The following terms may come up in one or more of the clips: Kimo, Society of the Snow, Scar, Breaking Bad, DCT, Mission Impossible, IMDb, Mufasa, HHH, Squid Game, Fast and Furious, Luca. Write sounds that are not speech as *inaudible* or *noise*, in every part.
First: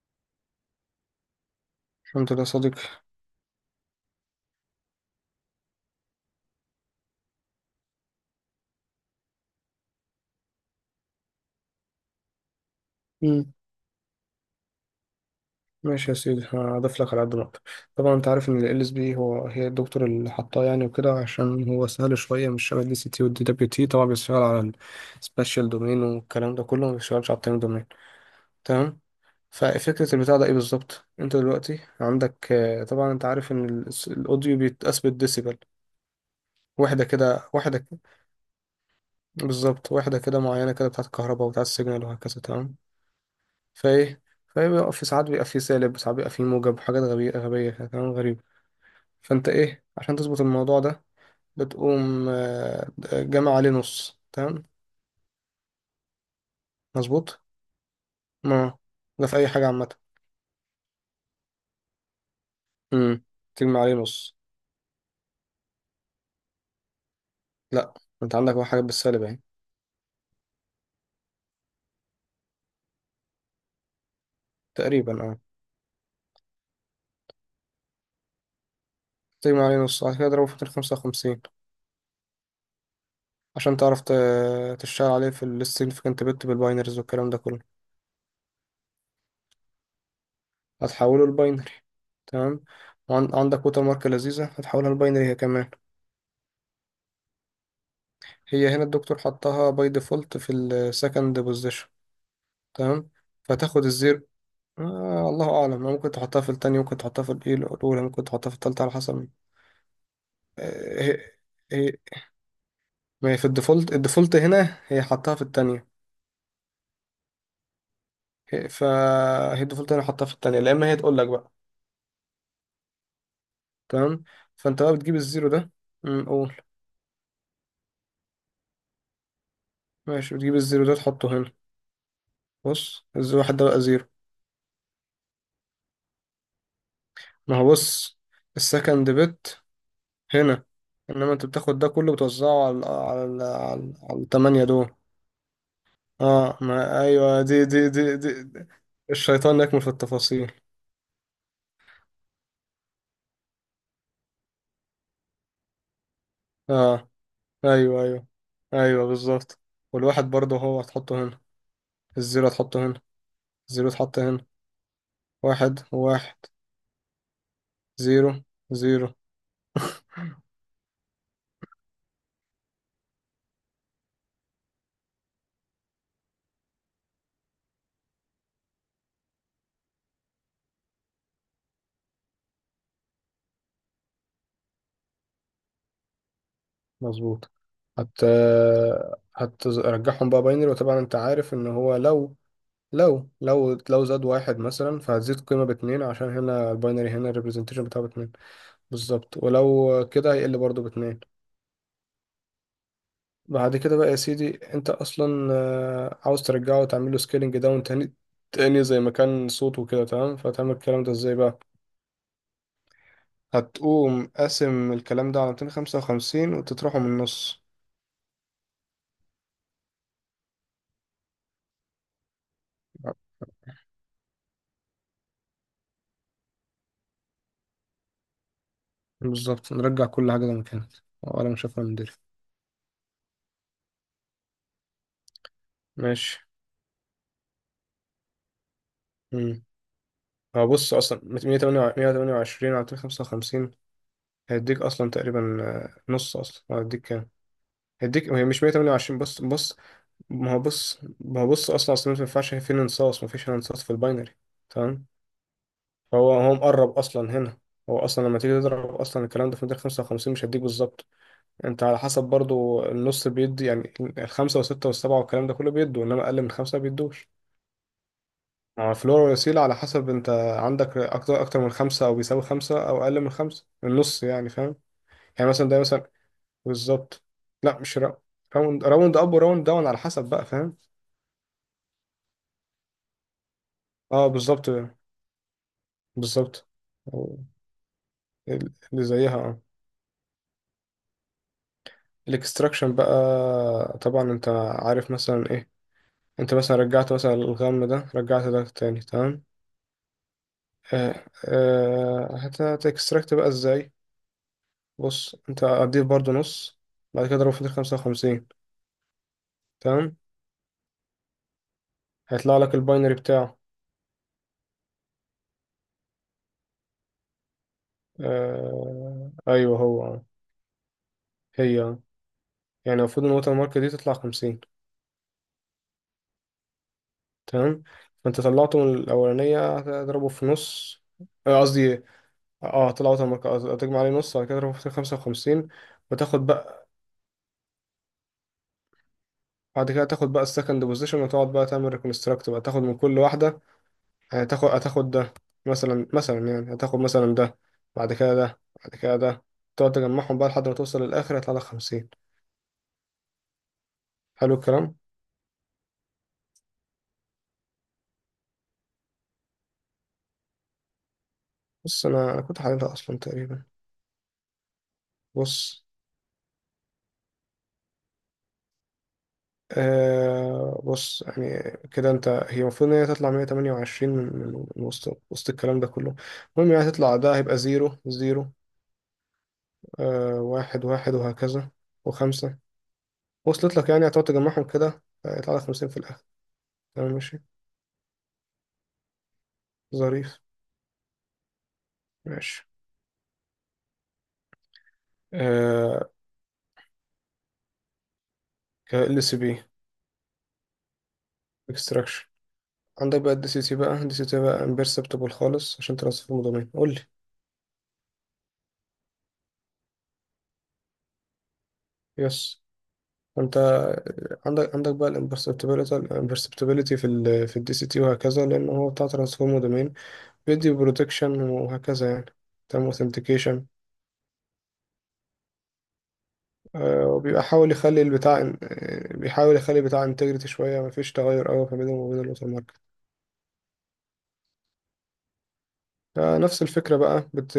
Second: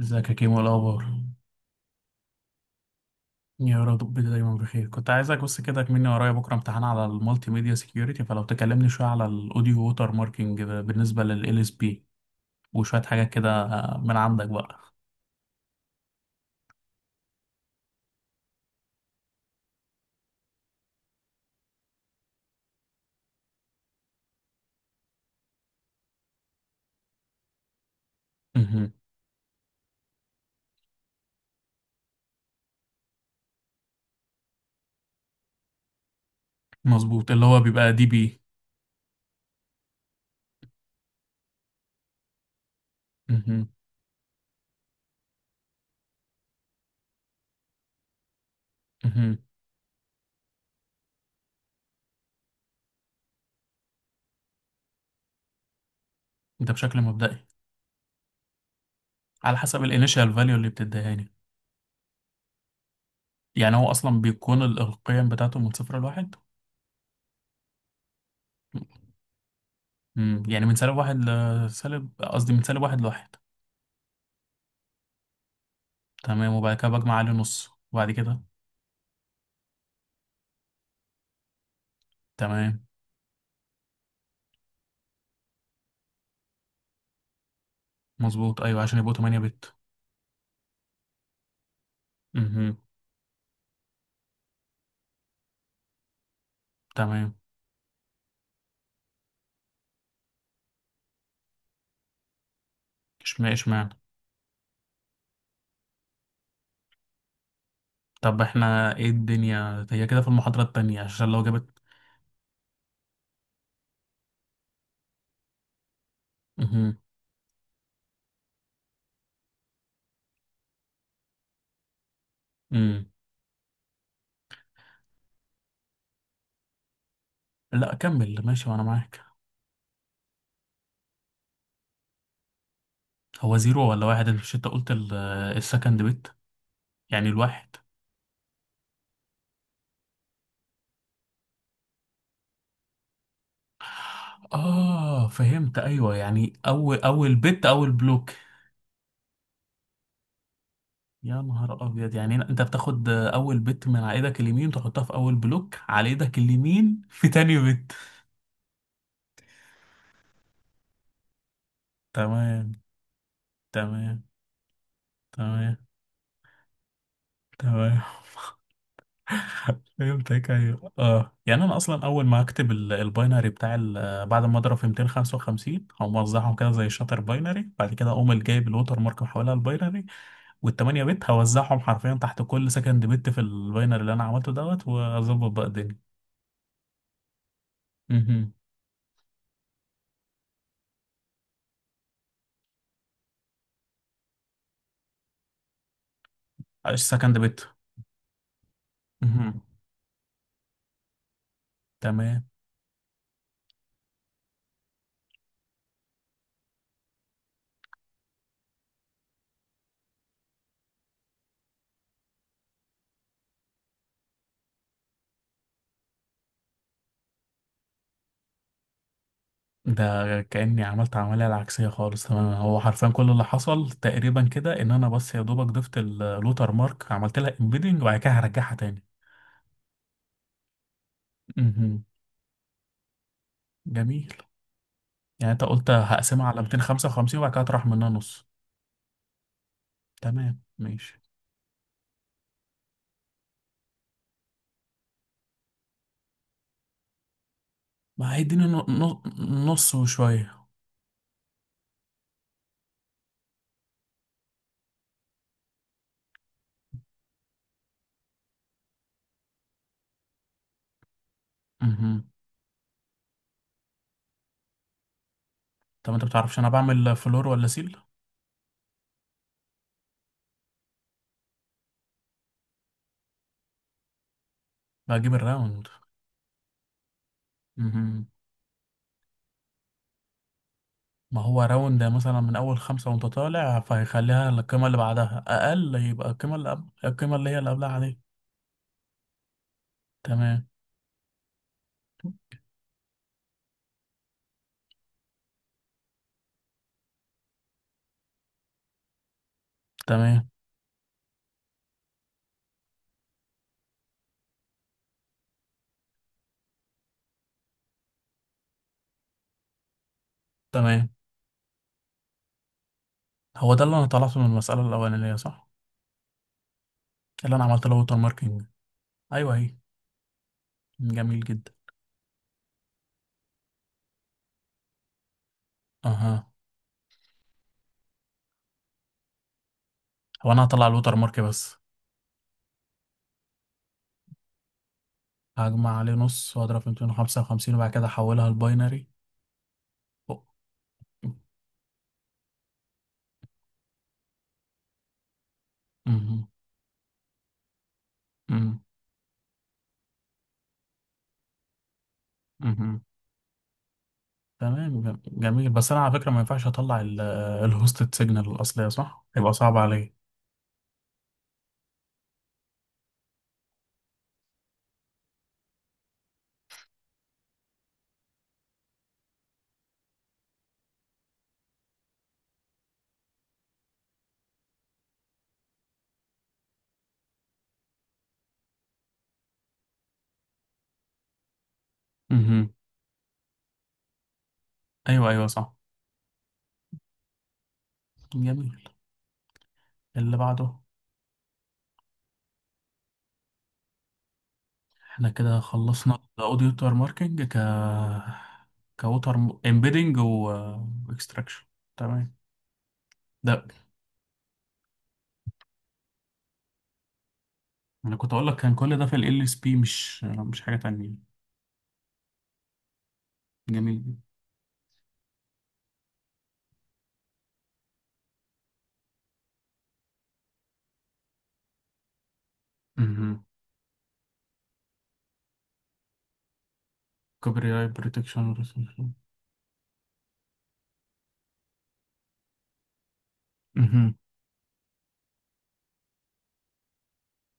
ازيك يا كيمو؟ إيه الاخبار؟ الحمد لله يا صديقي. يا رب دايما بخير. كنت عايزك بس كده، كمني ورايا بكره امتحان على المالتي ميديا سيكيورتي، فلو تكلمني شويه على الاوديو ووتر ماركينج ده بالنسبه لل اس بي وشويه حاجات كده مم. من عندك بقى. ماشي يا سيدي، هضيف لك على قد ما اقدر. طبعا انت عارف ان ال اس بي هو هي الدكتور اللي حطاه يعني وكده، عشان هو سهل شويه، مش شبه الدي سي تي والدي دبليو تي. طبعا بيشتغل على السبيشال دومين والكلام ده كله، ما بيشتغلش على التايم دومين. مهم. تمام. ففكره البتاع ده ايه بالظبط؟ انت دلوقتي عندك طبعا انت عارف ان الاوديو بيتقاس بالديسيبل. واحده مظبوط، اللي كده، هو بيبقى دي بي. بالظبط، واحده كده معينه كده بتاعت الكهرباء وبتاعت السيجنال وهكذا. تمام. مهم. فايه فايه بيبقى في ساعات بيبقى فيه سالب، وساعات بيبقى فيه موجب، وحاجات غبية غبية كده، كلام غريب. مهم. فانت ايه عشان تظبط الموضوع ده؟ بتقوم جامع عليه نص. تمام ده بشكل مظبوط. مبدئي، ما ده في اي على حاجة حسب عامة. الانيشال فاليو اللي بتديهاني. امم يعني تجمع هو عليه اصلا نص. بيكون القيم بتاعته من صفر لواحد. لا، انت عندك واحد حاجة بالسالب اهي. مم. يعني من سالب واحد لسالب، قصدي من سالب واحد لواحد. تقريبا اه. تمام، وبعد كده بجمع عليه نص، وبعد كده تجمع عليه نص، بعد كده اضربه في 255، تمام. عشان تعرف تشتغل عليه في السيجنفكنت بت بالباينرز والكلام ده كله. مظبوط، ايوه، عشان يبقوا 8 بت. هتحوله لباينري. تمام. امم. وعندك ووتر مارك لذيذة، هتحولها لباينري هي كمان. تمام. هي هنا الدكتور حطها باي ديفولت في السكند بوزيشن. تمام. اشمعنى فتاخد اشمعنى؟ الزيرو. آه، الله اعلم، ممكن تحطها في التانية، ممكن تحطها في الإيه الاولى، ممكن طب تحطها في التالتة، على احنا ايه حسب. الدنيا هي كده في المحاضرة التانية آه، عشان لو جابت. هي هي ما هي في الديفولت هنا هي حطها في التانية. امم. فهي الديفولت هنا حطها في التانية، لا اما هي تقول لك بقى. امم. تمام. فانت بقى بتجيب الزيرو ده. قول. لا كمل ماشي وانا معاك. ماشي، بتجيب الزيرو ده تحطه هنا. بص، الزيرو هو واحد ده بقى زيرو ولا زيرو. واحد؟ انت مش انت قلت السكند بت؟ يعني ما هو الواحد. بص، السكند بت هنا. انما انت بتاخد ده كله، بتوزعه على التمانية دول. اه فهمت، ايوه، يعني اه، اول ما اول ايوه. دي بت، دي اول دي, بلوك. دي, دي. الشيطان يكمن في التفاصيل. يا نهار ابيض، يعني انت بتاخد اول بت من على ايدك اليمين تحطها في اول بلوك على ايدك اليمين، اه، في تاني بت. ايوه ايوه ايوه، بالظبط. والواحد برضه هو هتحطه هنا. الزيرو تمام. هتحطه هنا. الزيرو اتحط تمام. هنا. تمام. واحد واحد. تمام. زيرو زيرو. *laughs* فهمتك، ايوه، اه، يعني انا اصلا اول ما اكتب الباينري بتاع بعد ما اضرب في 255، او موزعهم كده زي الشاتر باينري، بعد كده اقوم جايب الوتر مارك محولها الباينري، وال8 بت هوزعهم حرفيا تحت كل سكند بت في الباينري اللي انا عملته دوت، واظبط بقى الدنيا. مظبوط. هت اها. هترجعهم بقى باينري. وطبعا انت عارف ان هو لو زاد واحد مثلا، فهتزيد قيمة باتنين، عشان هنا الباينري، هنا السكند بت. الريبريزنتيشن بتاعه باتنين. بالظبط. اها. ولو كده هيقل برضه باتنين. تمام. بعد كده بقى يا سيدي، انت اصلا عاوز ترجعه وتعمل له سكيلنج داون تاني، زي ما كان صوته كده. تمام. فتعمل الكلام ده ازاي بقى؟ هتقوم قاسم الكلام ده على 255 وتطرحه من النص. ده كأني عملت عملية العكسية خالص، تماما هو حرفيا كل اللي حصل تقريبا كده ان انا بس يا دوبك ضفت اللوتر مارك، عملت لها امبيدنج، وبعد كده هرجعها تاني. بالظبط، نرجع كل حاجة زي ما كانت، ولا مشافة من مهم. دري. جميل. يعني انت قلت هقسمها ماشي. على 255 وبعد كده هطرح منها نص. امم تمام، هو بص، ماشي. اصلا 128 على 255 هيديك اصلا تقريبا نص. اصلا هيديك كام؟ ما هيديك، هي مش هيديني 128. بص بص. نص وشوية. ما هو بص ما هو بص، اصلا ما ينفعش في انصاص، ما فيش انصاص في الباينري. تمام. فهو مقرب اصلا هنا. هو اصلا لما تيجي تضرب اصلا الكلام ده في مدار 55، مش هيديك بالظبط. انت على حسب مهم. برضو النص بيدي، يعني الخمسه والسته والسبعه والكلام ده كله بيدوا، طب انت انما اقل من بتعرفش انا خمسه بعمل بيدوش. فلور ولا سيل؟ ما هو الفلور والوسيله على حسب انت. عندك اكتر من خمسه، او بيساوي خمسه، او اقل من خمسه النص يعني، فاهم؟ بجيب يعني مثلا ده الراوند. مثلا، بالظبط. لا، مش را- مهم. راوند اب وراوند داون على حسب بقى، فاهم. ما هو راوند مثلا من اول خمسة وانت طالع اه فهيخليها بالظبط القيمة اللي بعدها اقل، يبقى القيمة بالظبط. اللي قبل القيمة أو اللي هي اللي قبلها عليك. اللي زيها، اه. تمام. الاكستراكشن بقى. طبعا انت عارف مثلا ايه. انت مثلا رجعت مثلا الغم ده، رجعت ده تاني، تمام. تمام. هتكستراكت بقى ازاي؟ بص، انت هتضيف برضو نص، بعد كده اضربه في ال 55. تمام، تمام. هيطلع لك الباينري بتاعه. هو ده اللي انا طلعته من المسألة الأولانية، صح؟ اللي انا عملت له ووتر ماركينج. آه ايوه هي. ايوه، هو جميل جدا. هي آه. يعني المفروض ان الوتر مارك دي تطلع 50. اها. تمام. فانت طلعته من الاولانيه، هتضربه في هو انا هطلع نص. الووتر مارك بس. قصدي اه، طلعوا تمك. تجمع عليه نص، على كده تروح في 55. هجمع عليه وتاخد نص واضرب في بقى، 255 وبعد كده احولها لباينري. بعد كده تاخد بقى أو- السكند بوزيشن، وتقعد بقى تعمل ريكونستراكت بقى، تاخد من كل واحدة. يعني هتاخد ده، مثلا مهم. مثلا يعني، هتاخد مثلا ده، بعد كده ده، مم. بعد كده ده. تقعد تجمعهم بقى لحد ما توصل للآخر، هيطلع لك 50. مهم. حلو الكلام. تمام، جميل. بس انا على فكرة ما ينفعش اطلع الهوستد سيجنال الأصلية، صح؟ هيبقى صعب عليا. بص، أنا كنت حللها أصلا تقريبا. بص بص، يعني كده انت. هي المفروض ان هي تطلع 128 من وسط الكلام ده كله. المهم يعني هتطلع ده، هيبقى زيرو زيرو، آه واحد واحد، وهكذا. وخمسة، مهم. وصلت لك، يعني هتقعد تجمعهم كده، ايوه، ايوه، يطلع لك صح. 50 في الآخر. تمام، ماشي، جميل. اللي ظريف. بعده. ماشي. احنا كده آه، خلصنا الاوديو ووتر ماركينج ك. ك ال كوتر. سي بي امبيدنج واكستراكشن. اكستراكشن. تمام. عندك بقى الدي سي ده تي بقى، امبرسبتبل خالص عشان ترصف المضامين، قول لي. انا كنت اقول لك كان كل ده في ال اس بي، مش حاجه تانية. يس. انت جميل جدا. عندك بقى الامبرسبتبيليتي في في الدي سي تي وهكذا، لان هو بتاع ترانسفورم دومين، بيدي بروتكشن وهكذا يعني. تمام. امم. اوثنتيكيشن وبيبقى كوبري حاول رايت يخلي البتاع بروتكشن. آه، بيحاول يخلي البتاع انتجريتي شوية، مفيش تغير قوي ما بينهم وبين الوتر ماركت. امم. فنفس الفكرة بقى. بت...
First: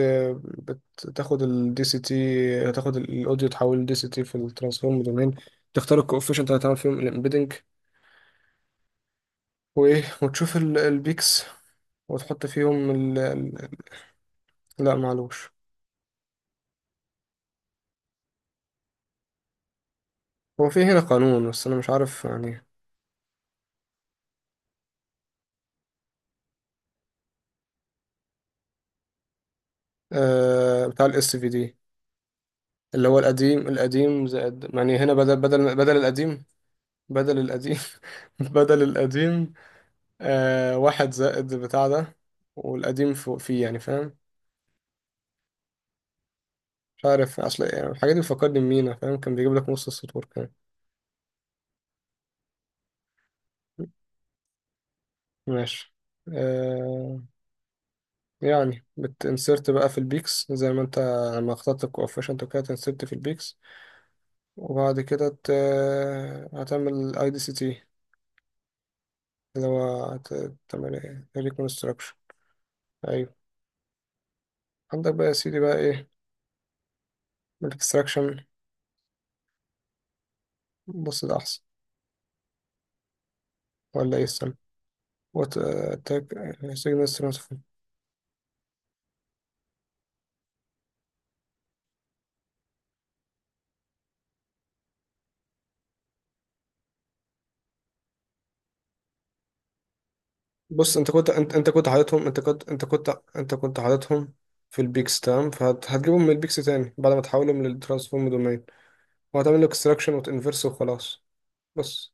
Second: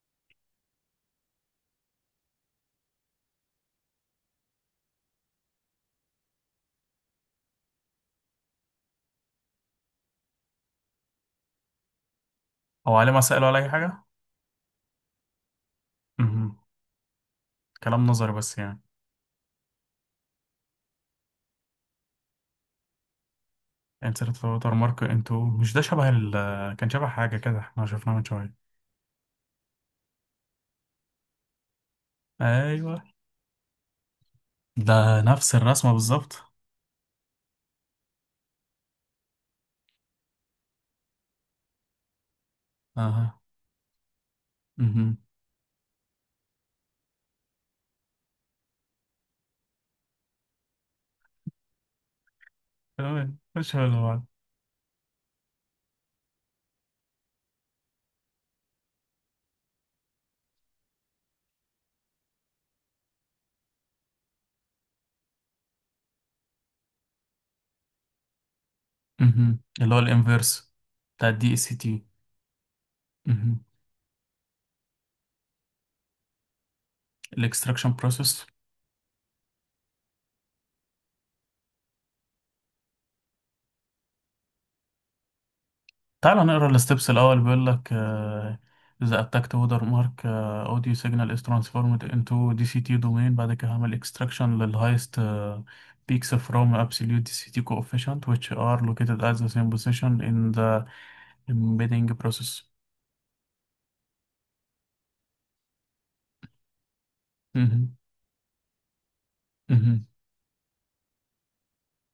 بتاخد الدي سي تي، تاخد الاوديو، تحول لدي سي تي في الترانسفورم دومين. تختار الكوفيشنت اللي هتعمل فيهم الامبيدنج، وايه وتشوف البيكس، وتحط فيهم او عليه ال... مسائل ولا اي ال-. حاجه؟ لا، معلوش. مهم. كلام نظري بس يعني. هو في هنا قانون، بس انا مش عارف يعني. انسرت في ووتر مارك انتو، مش ده شبه ال آه، كان شبه حاجه كده احنا شفناه من شويه؟ آه، بتاع الاس في دي، ايوه. اللي هو القديم، القديم زائد، يعني هنا ده بدل نفس بدل الرسمه بدل بالظبط. القديم. بدل القديم. *laughs* بدل القديم. آه، واحد زائد بتاع ده، والقديم فوق اها. فيه، يعني فاهم. مهم. مش عارف، اصل يعني الحاجات دي بتفكرني بمينا، فاهم، كان بيجيب لك نص السطور كمان. تمام، مش حلو بعض. ماشي. آه. يعني بتنسرت بقى في البيكس، زي ما انت لما اخترت الكوفيشنت وكده، تنسرت في البيكس. وبعد كده ت... هتعمل اي دي سي تي، مهم. اللي اللي هو هو الانفيرس تعمل ايه بتاع الدي اس تي. ريكونستراكشن. ايوه. عندك بقى يا سيدي بقى ايه. الاكستراكشن الاكستراكشن. بروسيس. بص ده احسن، ولا ايه السنة وات اتاك تعال نقرا الستبس سيجنال. الاول، بيقول لك اذا اتاكت وودر مارك اوديو سيجنال از ترانسفورمد انتو دي سي تي دومين، بعد كده هعمل اكستراكشن للهايست بيكس from absolute دي سي تي coefficient which are located at the same position in the بص، انت كنت embedding حاططهم. Process. انت كنت حاططهم في البيكس، تمام. فهتجيبهم من البيكس تاني، بعد ما تحولهم مهم. للترانسفورم دومين. وهتعمل له مهم. اكستراكشن، وتنفرس وخلاص. بس.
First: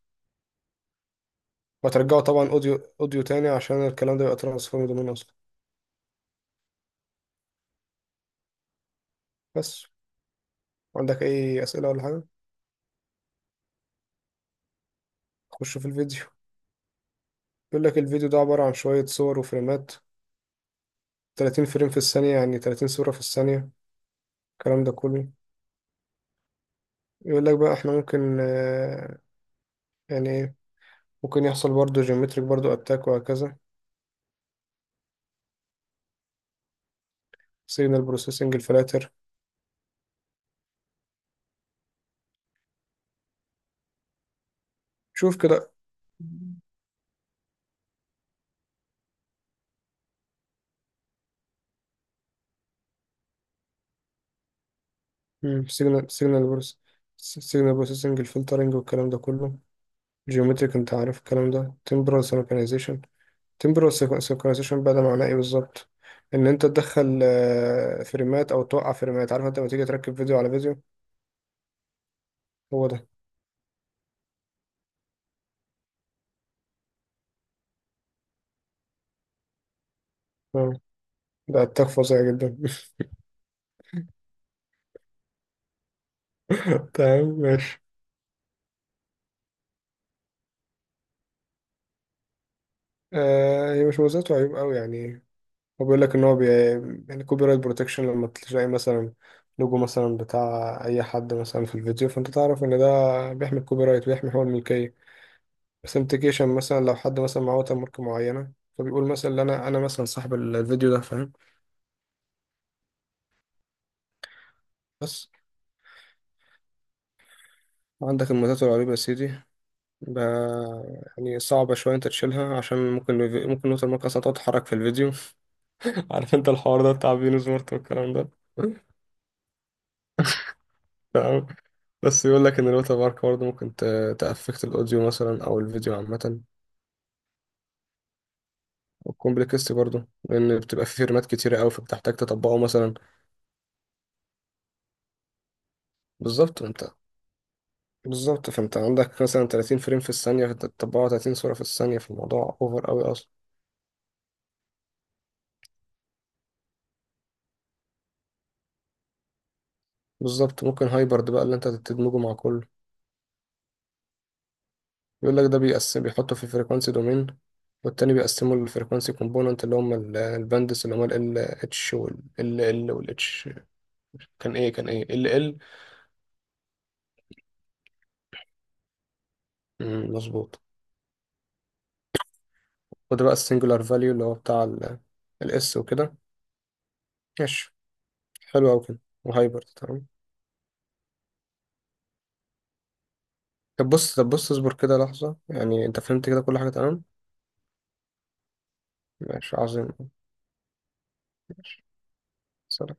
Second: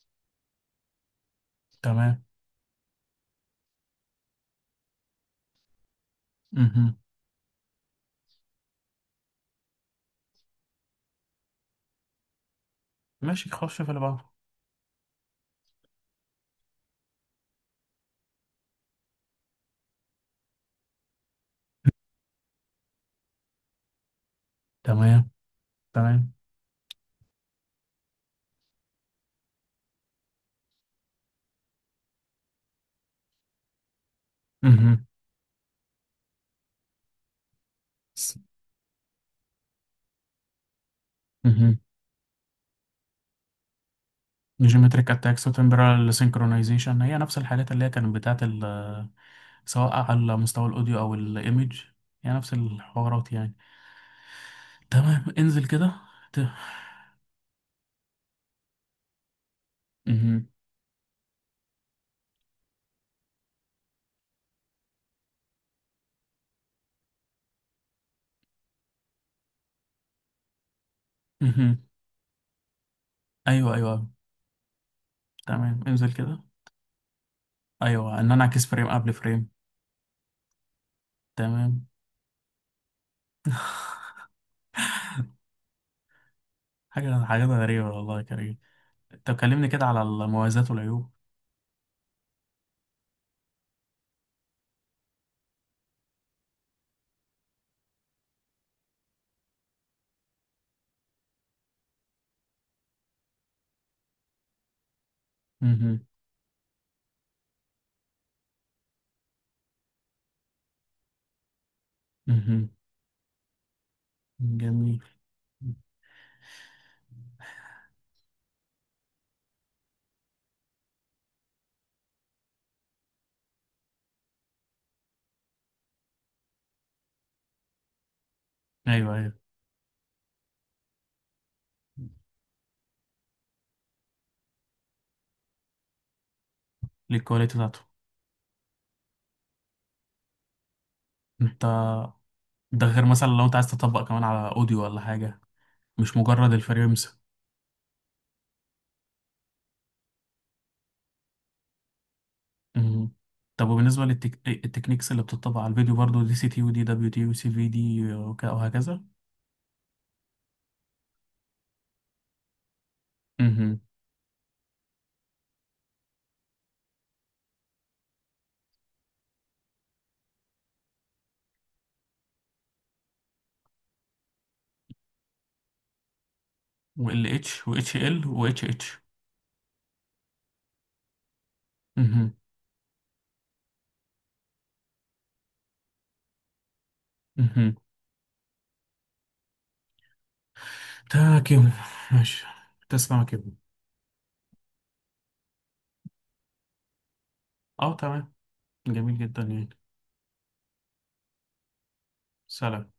وهترجعه تمام. طبعا اوديو، تاني. عشان الكلام ده يبقى ترانسفورم دومين اصلا. مهم. بس. عندك اي اسئله ولا حاجه؟ ماشي، خش في اللي بعده. خش في الفيديو. بيقول لك الفيديو ده عباره عن شويه صور وفريمات. 30 فريم في الثانيه، يعني 30 صوره في الثانيه، الكلام ده كله. تمام. تمام. يقول لك بقى احنا ممكن يعني، ممكن يحصل برضو جيومتريك برضو اتاك وهكذا. مهم. سيجنال بروسيسنج الفلاتر. مهم. جيومتريك شوف اتاكس كده. وتمبرال سينكرونايزيشن هي نفس الحاجات اللي هي كانت بتاعت، سواء على مستوى الاوديو او الايمج، يعني نفس الحوارات يعني. تمام، انزل كده. سيجنال ت... سيجنال سيجنال بروسيسنج الفلترنج والكلام ده كله. مهم. جيومتريك، انت عارف الكلام ده. تمبرال سينكرونايزيشن. تمبرال سينكرونايزيشن بقى، ده معناه ايه بالظبط؟ ان انت تدخل فريمات او توقع فريمات، عارف انت لما تيجي تركب فيديو على فيديو، مهم. هو ده. ايوه، ايوه، أيوة. تمام، انزل كده. ايوه، ان انا اعكس فريم قبل فريم. آه، ده اتاك تمام. فظيع جدا. *laughs* *laughs* حاجه، تمام حاجات ماشي. غريبه والله يا كريم. طب كلمني كده على المميزات والعيوب. هي مش مميزات وعيوب قوي يعني. هو بيقول لك ان هو بي... يعني كوبي رايت بروتكشن، لما تلاقي مثلا لوجو مثلا بتاع اي حد مثلا في الفيديو، فانت تعرف ان ده بيحمي الكوبي رايت، بيحمي حقوق الملكيه. مهم. اوثنتيكيشن مثلا، لو حد مثلا معاه ووتر مارك معينه، فبيقول مثلا إن انا مثلا صاحب الفيديو ده، فاهم. مهم. جميل. بس. عندك الميزات الرهيبة يا سيدي. ب... يعني صعبة شوية انت تشيلها، عشان ممكن الوتر مارك اصلا تقعد تتحرك في الفيديو. *laughs* عارف انت الحوار ده بتاع بينو سمارت والكلام ده. ايوه، ايوه. *laughs* بس يقول لك ان الوتر مارك برضه ممكن تأفكت الاوديو مثلا او الفيديو عامه. للكواليتي بتاعته. والكومبلكس برضه، لان بتبقى في فيرمات كتيره انت. قوي، فبتحتاج تطبقه ده مثلا. غير مثلا لو انت عايز تطبق كمان على اوديو ولا حاجه، مش مجرد بالظبط انت الفريمز. بالظبط، فانت عندك مثلا 30 فريم في الثانيه، فانت تطبقه 30 صوره في الثانيه في الموضوع، اوفر قوي مم. اصلا. طب وبالنسبة التكنيكس اللي بتطبق على الفيديو برضو دي سي تي ودي دبليو تي وسي في دي وهكذا. بالظبط. ممكن هايبرد بقى اللي انت تدمجه مع كله. مهم. يقول لك ده بيقسم، بيحطه في فريكوانسي دومين. والتاني بيقسمه الفريكوانسي كومبوننت اللي هم الباندس، اللي هم ال اتش وال ال ال وال اتش. كان ايه كان ايه ال ال. و ال اتش و اتش ال و اتش اتش. مظبوط. مهم. وده بقى السنجولار فاليو اللي هو بتاع الاس وكده. ماشي. مهم. حلو أوي كده. وهايبر. تمام. تمام يا كيمو. ماشي. تسمع يا كيمو؟ طب بص، اصبر كده لحظة، يعني انت فهمت كده كل حاجة تمام. اه تمام. جميل جدا ماشي يعني. عظيم. ماشي. سلام. سلام.